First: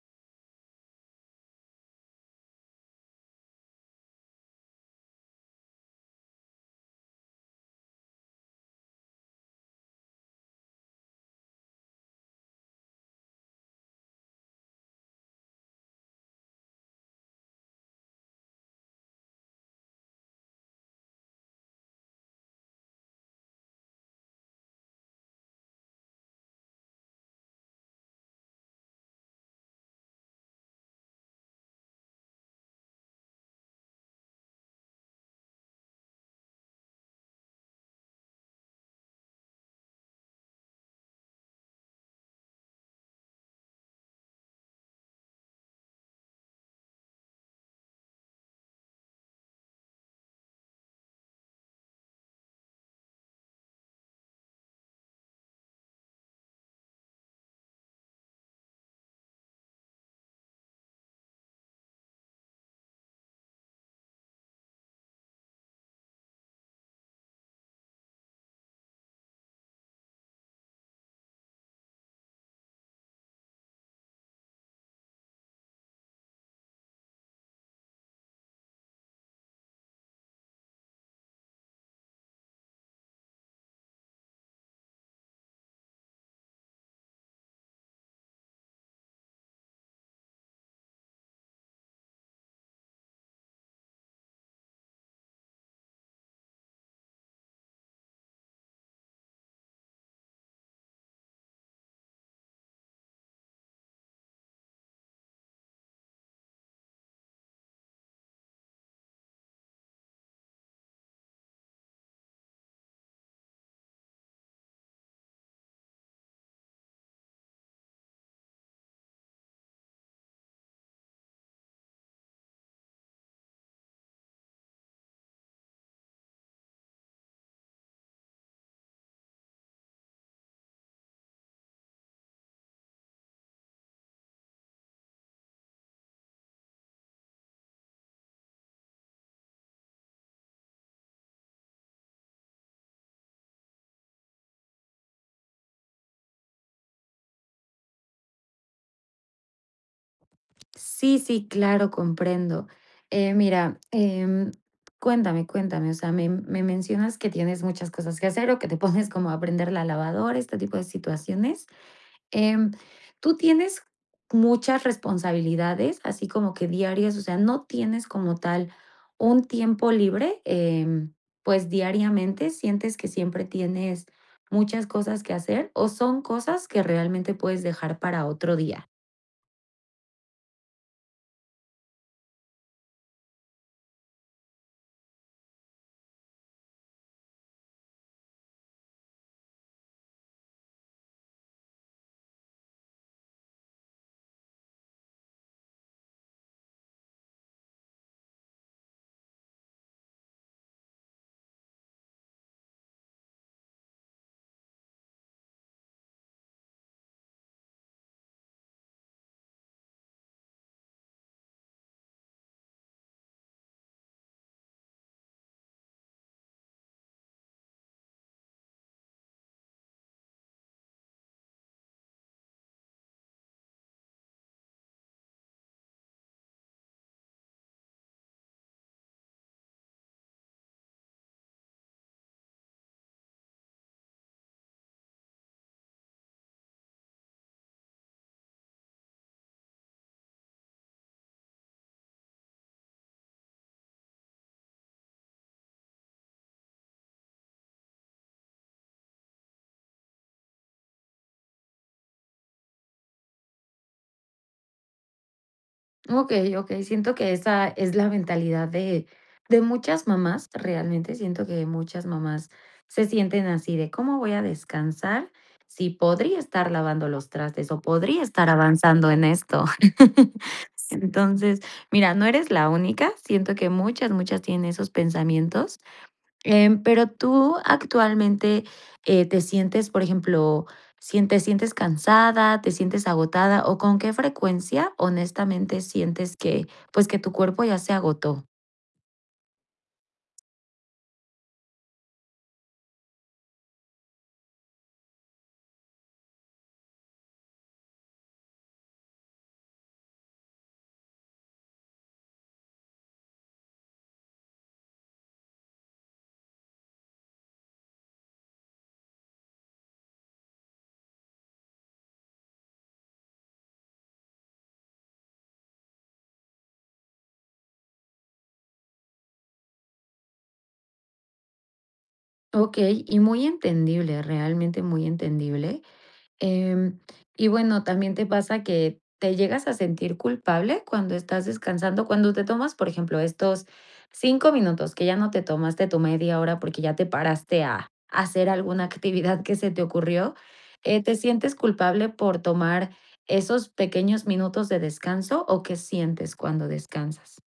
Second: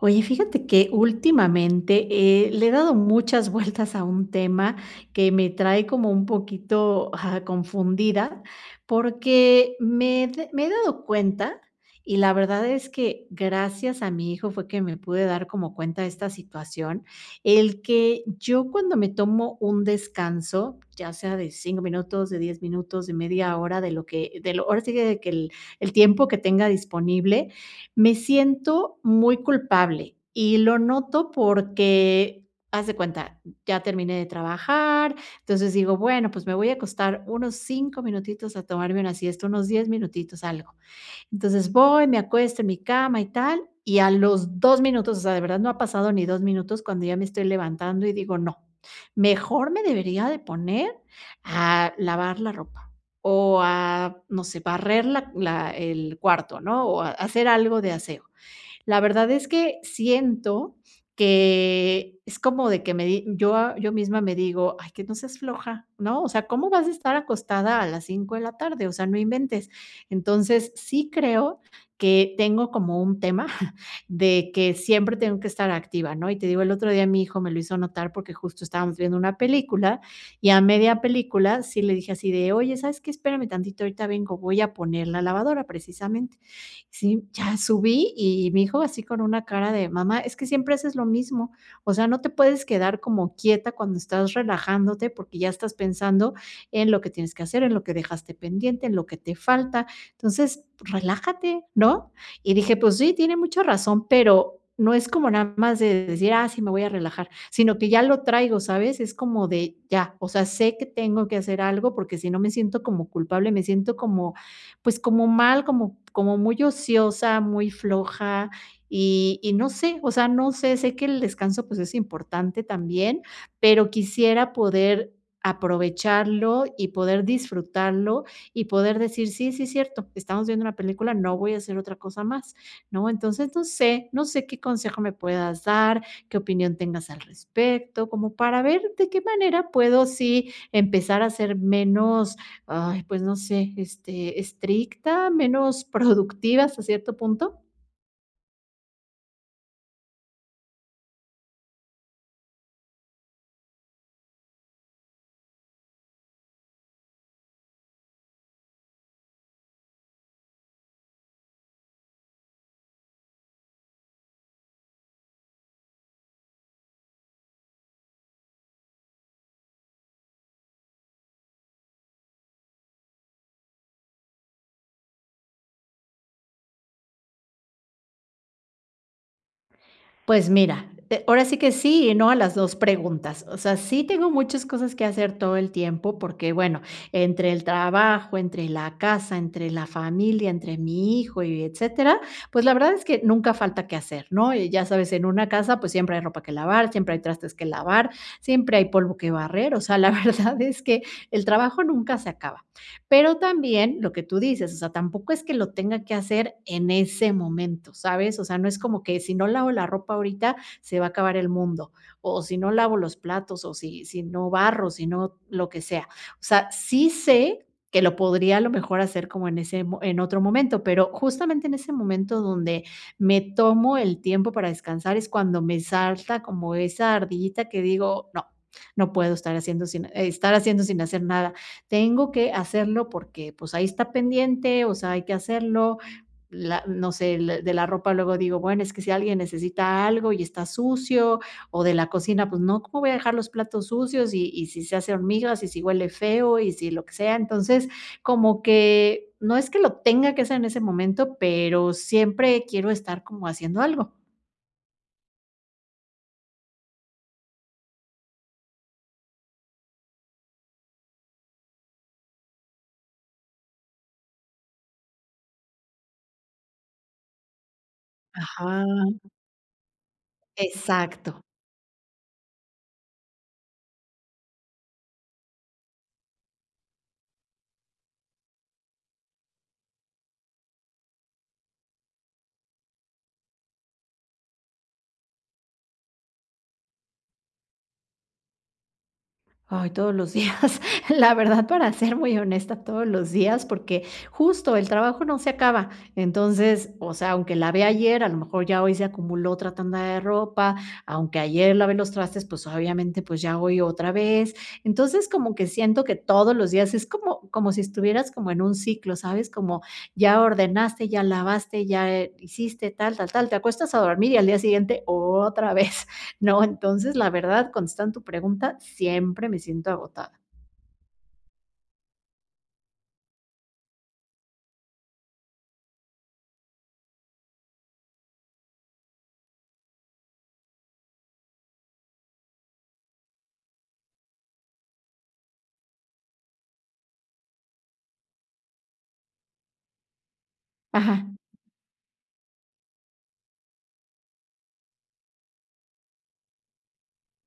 Oye, fíjate que últimamente, eh, le he dado muchas vueltas a un tema que me trae como un poquito, ah, confundida, porque me d me he dado cuenta, y la verdad es que gracias a mi hijo fue que me pude dar como cuenta de esta situación, el que yo cuando me tomo un descanso, ya sea de 5 minutos, de 10 minutos, de media hora de lo que de lo ahora sí que de que el el tiempo que tenga disponible, me siento muy culpable, y lo noto porque, eh, haz de cuenta, ya terminé de trabajar, entonces digo: "Bueno, pues me voy a acostar unos 5 minutitos a tomarme una siesta, unos 10 minutitos, algo", entonces, voy, me acuesto en mi cama y tal, y a los 2 minutos, o sea, de verdad no ha pasado ni 2 minutos cuando ya me estoy levantando y digo: "No, mejor me debería de poner a lavar la ropa o a, no sé, barrer la la el cuarto," ¿no? O hacer algo de aseo, la verdad es que siento que es como de que me di yo yo misma me digo: "Ay, que no seas floja, ¿no? O sea, ¿cómo vas a estar acostada a las 5 de la tarde? O sea, no inventes," entonces, sí creo que tengo como un tema de que siempre tengo que estar activa, ¿no? Y te digo, el otro día mi hijo me lo hizo notar porque justo estábamos viendo una película, y a media película sí le dije así de: "Oye, sabes qué? Espérame tantito, ahorita vengo, voy a poner la lavadora" precisamente, sí, ya subí y me dijo así con una cara de: "Mamá, es que siempre haces lo mismo, o sea, no te puedes quedar como quieta cuando estás relajándote porque ya estás pensando en lo que tienes que hacer, en lo que dejaste pendiente, en lo que te falta, entonces, relájate, ¿no?" Y dije, pues sí, tiene mucha razón, pero no es como nada más de decir: "Ah, sí, me voy a relajar", sino que ya lo traigo, ¿sabes? Es como de ya, o sea, sé que tengo que hacer algo porque si no me siento como culpable, me siento como, pues, como mal, como como muy ociosa, muy floja, y y no sé, o sea, no sé, sé que el descanso, pues, es importante también, pero quisiera poder aprovecharlo y poder disfrutarlo y poder decir: "Sí, sí, es cierto, estamos viendo una película, no voy a hacer otra cosa más", ¿no? Entonces, no sé, no sé qué consejo me puedas dar, qué opinión tengas al respecto, como para ver de qué manera puedo sí empezar a ser menos, ay, pues no sé, este, estricta, menos productiva hasta cierto punto. Sí, sí, claro, comprendo. Eh, mira, em, cuéntame, cuéntame, o sea, me me mencionas que tienes muchas cosas que hacer o que te pones como a prender la lavadora, este tipo de situaciones. Em, ¿tú tienes muchas responsabilidades? ¿Así como que diarias?, o sea, ¿no tienes como tal un tiempo libre?, em, pues, ¿diariamente sientes que siempre tienes muchas cosas que hacer? ¿O son cosas que realmente puedes dejar para otro día? Pues mira, eh, ahora sí que sí y no a las 2 preguntas. O sea, sí tengo muchas cosas que hacer todo el tiempo porque, bueno, entre el trabajo, entre la casa, entre la familia, entre mi hijo y etcétera, pues la verdad es que nunca falta que hacer, ¿no?, y ya sabes, en una casa, pues siempre hay ropa que lavar, siempre hay trastes que lavar, siempre hay polvo que barrer. O sea, la verdad es que el trabajo nunca se acaba. Pero también lo que tú dices, o sea, tampoco es que lo tenga que hacer en ese momento, ¿sabes?, o sea, no es como que si no lavo la ropa ahorita, se va a acabar el mundo, o o si no lavo los platos, o si si no barro, si no lo que sea. O sea, sí sé, que lo podría a lo mejor hacer como en ese mo en otro momento, pero, justamente en ese momento donde me tomo el tiempo para descansar es cuando me salta como esa ardillita que digo: "No, no puedo estar haciendo sin e estar haciendo sin hacer nada", tengo que hacerlo porque, pues, ahí está pendiente, o sea, hay que hacerlo. La no sé, l de la ropa luego digo: "Bueno, es que si alguien necesita algo y está sucio", o de la cocina, pues, no, ¿cómo voy a dejar los platos sucios?, y y si se hace hormigas, y si huele feo, y si lo que sea. Entonces, como que no es que lo tenga que hacer en ese momento, pero, siempre quiero estar como haciendo algo. Okey, okey, siento que esa es la mentalidad de de muchas mamás realmente siento que muchas mamás se sienten así de, ¿cómo voy a descansar si podría estar lavando los trastes o podría estar Ajá. avanzando en esto? Exacto. Entonces, mira, no eres la única, siento que muchas, muchas tienen esos pensamientos, em pero tú actualmente, eh, ¿te sientes, por ejemplo, sientes sientes cansada, te sientes agotada o con qué frecuencia honestamente sientes que, pues, que tu cuerpo ya se agotó? Ay, todos los días, la verdad, para ser muy honesta, todos los días, porque justo el trabajo no se acaba, entonces, o sea, aunque lavé ayer, a lo mejor ya hoy se acumuló otra tanda de ropa, aunque ayer lavé los trastes, pues, obviamente, pues ya voy otra vez. Entonces, como que siento que todos los días es como como si estuvieras como en un ciclo, ¿sabes? Como ya ordenaste, ya lavaste, ya, eh, hiciste tal, tal, tal, te acuestas a dormir y al día siguiente otra vez, ¿no? Entonces, la verdad, contestando tu pregunta, siempre me siento agotada. Okey, y muy entendible, realmente muy entendible. Em, y bueno, también te pasa que te llegas a sentir culpable cuando estás descansando, cuando te tomas, por ejemplo, estos 5 minutos, que ya no te tomaste tu media hora porque ya te paraste a a hacer alguna actividad que se te ocurrió, ¿eh?, ¿te Ajá. sientes culpable por tomar esos pequeños minutos de descanso o qué sientes cuando descansas?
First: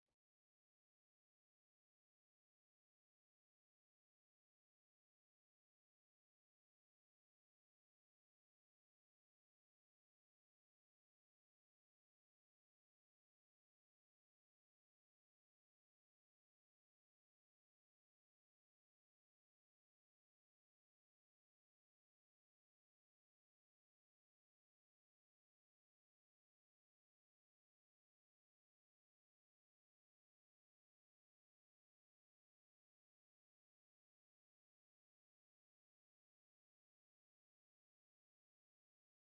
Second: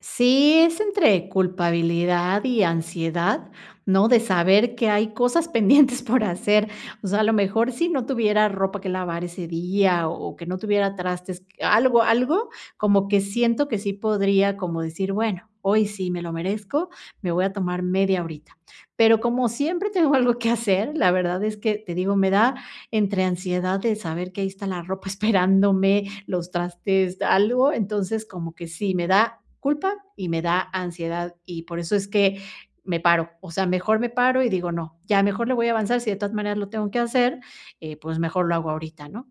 Sí, es entre culpabilidad y ansiedad, ¿no?, de saber que hay cosas pendientes por hacer, o sea, a lo mejor, si no tuviera ropa que lavar ese día, o que no tuviera trastes, algo algo, como que siento que sí podría como decir, bueno, hoy sí me lo merezco, me voy a tomar media horita. Pero como siempre tengo algo que hacer, la verdad es que, te digo, me da entre ansiedad de saber que ahí está la ropa esperándome, los trastes, algo, entonces, como que sí, me da culpa y me da ansiedad, y por eso es que me paro. O sea, mejor me paro y digo: "No, ya mejor le voy a avanzar", si de todas maneras, lo tengo que hacer, eh, y pues mejor lo hago ahorita, ¿no?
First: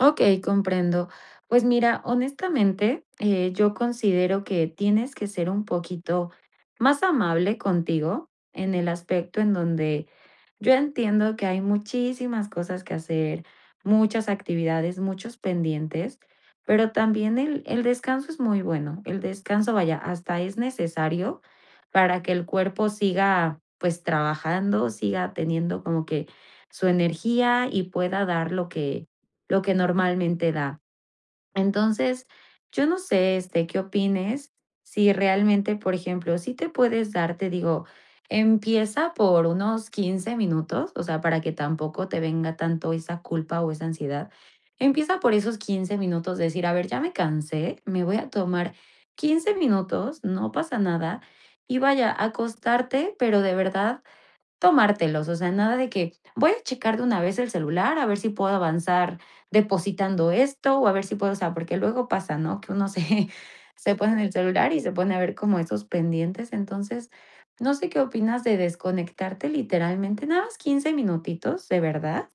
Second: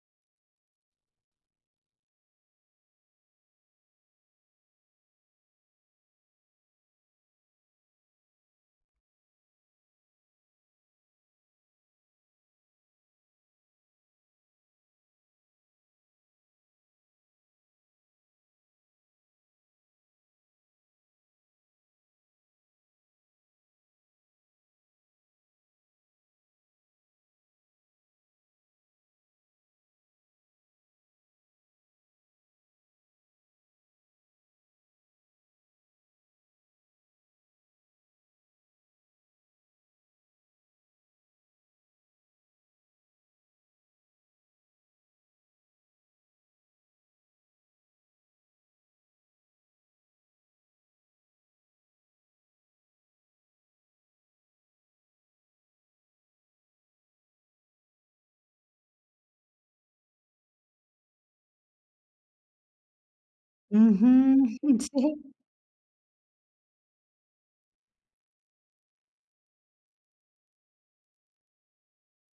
Okey, comprendo. Pues mira, honestamente, eh, yo considero que tienes que ser un poquito más amable contigo en el aspecto en donde yo entiendo que hay muchísimas cosas que hacer, muchas actividades, muchos pendientes, pero también el el descanso es muy bueno, el descanso vaya hasta es necesario para que el cuerpo siga pues trabajando, siga teniendo como que su energía y pueda dar lo que lo que normalmente da. Entonces yo no sé, este, qué opines si realmente por ejemplo si te puedes dar te digo, empieza por unos 15 minutos o sea para que tampoco te venga tanto esa culpa o esa ansiedad. Empieza por esos 15 minutos de decir: "A ver ya me cansé, me voy a tomar 15 minutos, no pasa nada" y vaya a acostarte pero de verdad tomártelos, o sea nada de que: "Voy a checar de una vez el celular a ver si puedo avanzar depositando esto", o a ver si puedo o sea porque luego pasa, ¿no? Que uno se se Ujú. pone en el celular y se pone a Sí. ver como esos pendientes entonces no sé qué opinas de desconectarte literalmente nada más 15 minutitos de verdad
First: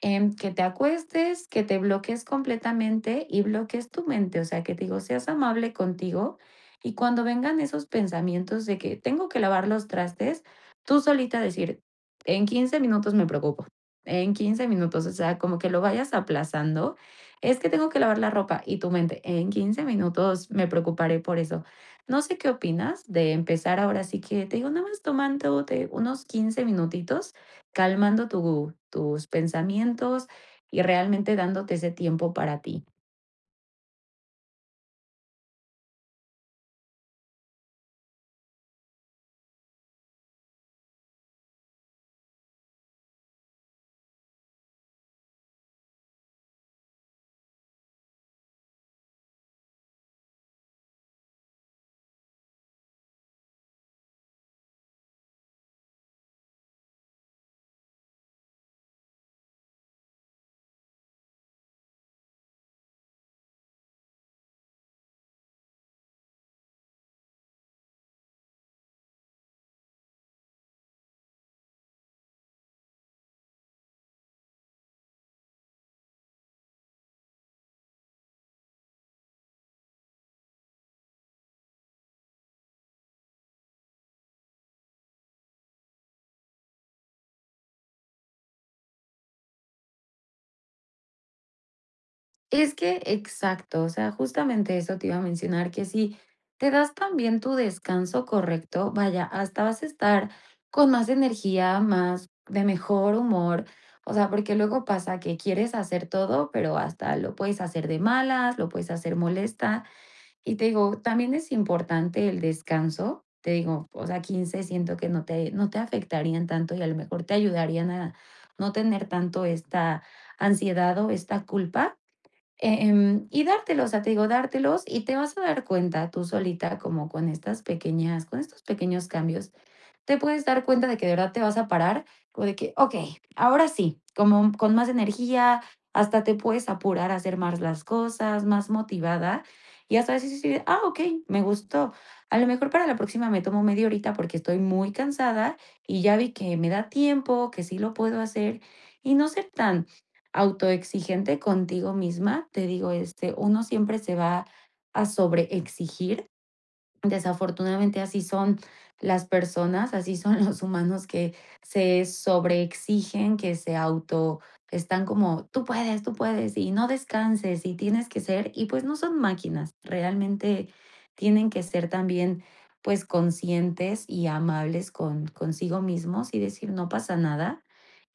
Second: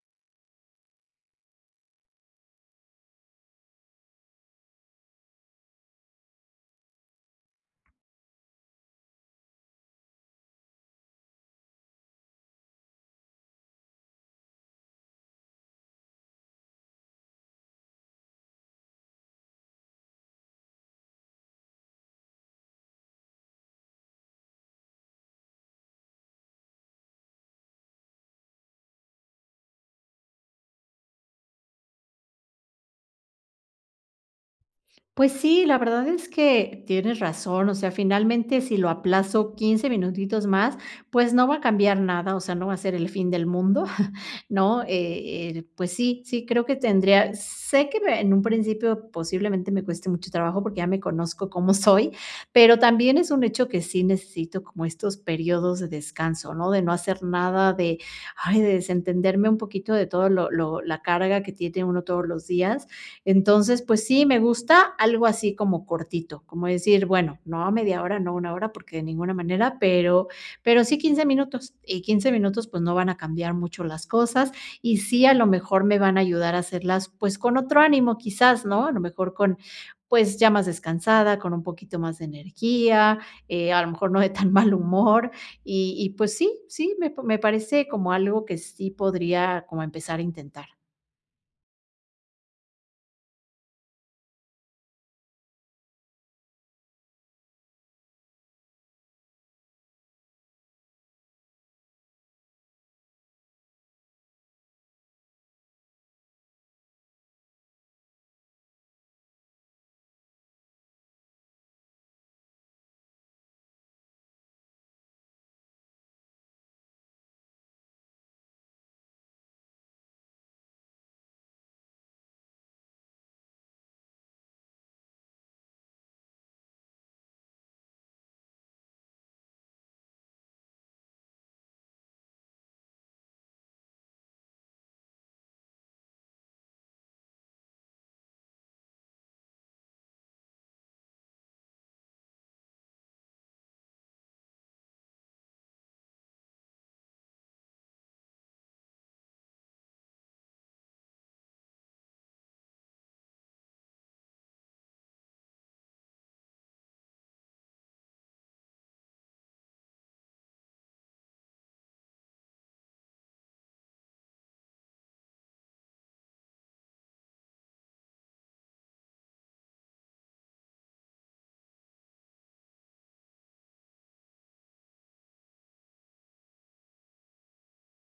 en que te acuestes, que te bloquees completamente y bloquees tu mente, o sea que te digo seas amable contigo y cuando vengan esos pensamientos de que: "Tengo que lavar los trastes", tú solita decir: "En 15 minutos me preocupo". En 15 minutos. O sea como que lo vayas aplazando. Es que tengo que lavar la ropa y tu mente en 15 minutos me preocuparé por eso. No sé qué opinas de empezar ahora sí que te digo no más tomándote unos 15 minutitos calmando tu tus pensamientos y realmente dándote ese tiempo para ti. Pues sí, la verdad es que tienes razón, o sea, finalmente, si lo aplazo 15 minutitos más, pues no va a cambiar nada, o sea, no va a ser el fin del mundo, ¿no?, eh, el pues sí, sí creo que tendría sé que me en un principio, posiblemente, me cueste mucho trabajo, porque ya me conozco cómo soy, pero también es un hecho que sí necesito como estos períodos de descanso, ¿no?, de no hacer nada de, ay, de desentenderme un poquito de todo lo lo la carga que tiene uno todos los días. Entonces, pues sí, me gusta algo así como cortito, como decir, bueno, no a media hora, no a una hora, porque de ninguna manera, pero pero sí 15 minutos, y 15 minutos, pues, no van a cambiar mucho las cosas, y sí, a lo mejor me van a ayudar a hacerlas, pues, con otro ánimo, quizás, ¿no?, a lo mejor con, pues, ya más descansada, con un poquito más de energía, eh, a lo mejor no de tan mal humor, y y pues sí, sí, me me parece como algo que sí podría como empezar a intentar. Es que, exacto, o sea, justamente eso te iba a mencionar, que si te das también tu descanso correcto, vaya, hasta vas a estar con más energía, más de mejor humor. O sea, porque luego pasa que quieres hacer todo, pero, hasta lo puedes hacer de malas, lo puedes hacer molesta. Y te digo, también es importante el descanso. Te digo o sea 15 siento que no te no te afectarían tanto y a lo mejor te ayudarían a no tener tanto esta ansiedad o esta culpa, eh, em, y dártelo, o sea, te digo dártelos y te vas a dar cuenta tú solita como con estas pequeñas con estos pequeños cambios, te puedes dar cuenta de que de verdad te vas a parar, o de que: "Okey, ahora sí", como con más energía, hasta te puedes apurar, a hacer más las cosas, más motivada y hasta eso vas a decir: "Ah, okey, me gustó". A lo mejor para la próxima me tomo media horita porque estoy muy cansada, y ya vi que me da tiempo, que sí lo puedo hacer y no ser tan autoexigente contigo misma, te digo este, uno siempre se va a sobre exigir, desafortunadamente, así son las personas, así son los humanos que se sobre exigen, que se auto están como: "¡Tú puedes, tú puedes! Y no descanses y tienes que ser" Y pues, no son máquinas realmente, tienen que ser también, pues, conscientes y amables con consigo mismos y decir: "No pasa nada,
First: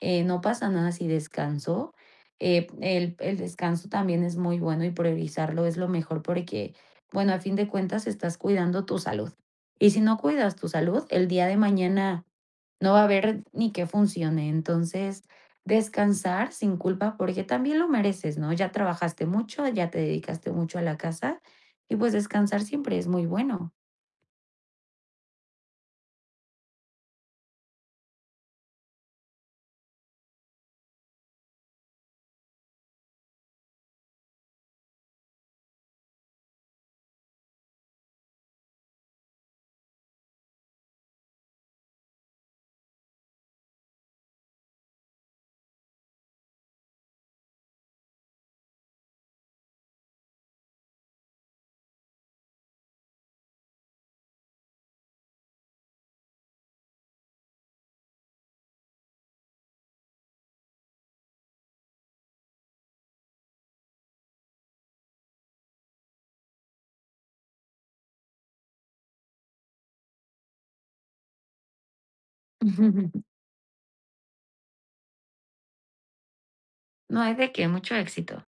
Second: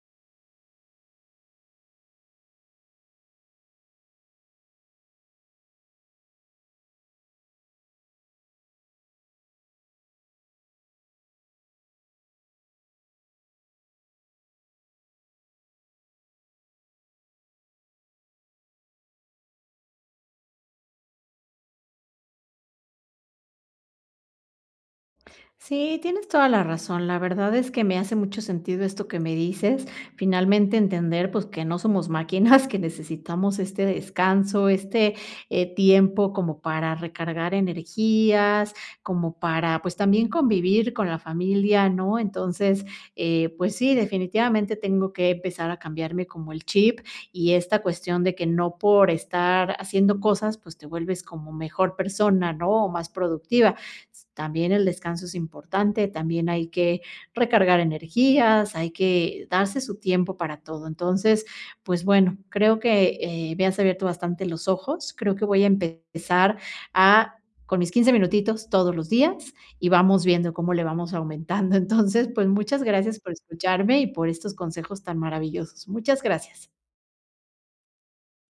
eh, no pasa nada si descanso", eh, el el descanso también es muy bueno y priorizarlo es lo mejor porque, bueno, a fin de cuentas estás cuidando tu salud y si no cuidas tu salud, el día de mañana no va a haber ni que funcione, entonces, descansar sin culpa porque también lo mereces ¿no?, ya trabajaste mucho, ya te dedicaste mucho a la casa y, pues, descansar siempre es muy bueno. Sí, tienes toda la razón, la verdad es que me hace mucho sentido esto que me dices. Finalmente, entender, pues, que no somos máquinas, que necesitamos este descanso, este, eh, tiempo como para recargar energías, como para, pues, también convivir con la familia, ¿no?, entonces, eh, pues sí, definitivamente tengo que empezar a cambiarme como el chip, y esta cuestión de que no por estar haciendo cosas, pues te vuelves como mejor persona, ¿no?, o más productiva. S también el descanso es importante, también hay que recargar energías, hay que darse su tiempo para todo, entonces, pues bueno, creo que, eh, me has abierto bastante los ojos, creo que voy a empezar a, con mis 15 minutitos todos los días y vamos viendo cómo le vamos aumentando. Entonces, pues, muchas Ujú. gracias por escucharme y por estos consejos tan maravillosos. Muchas gracias. No hay de que, mucho éxito.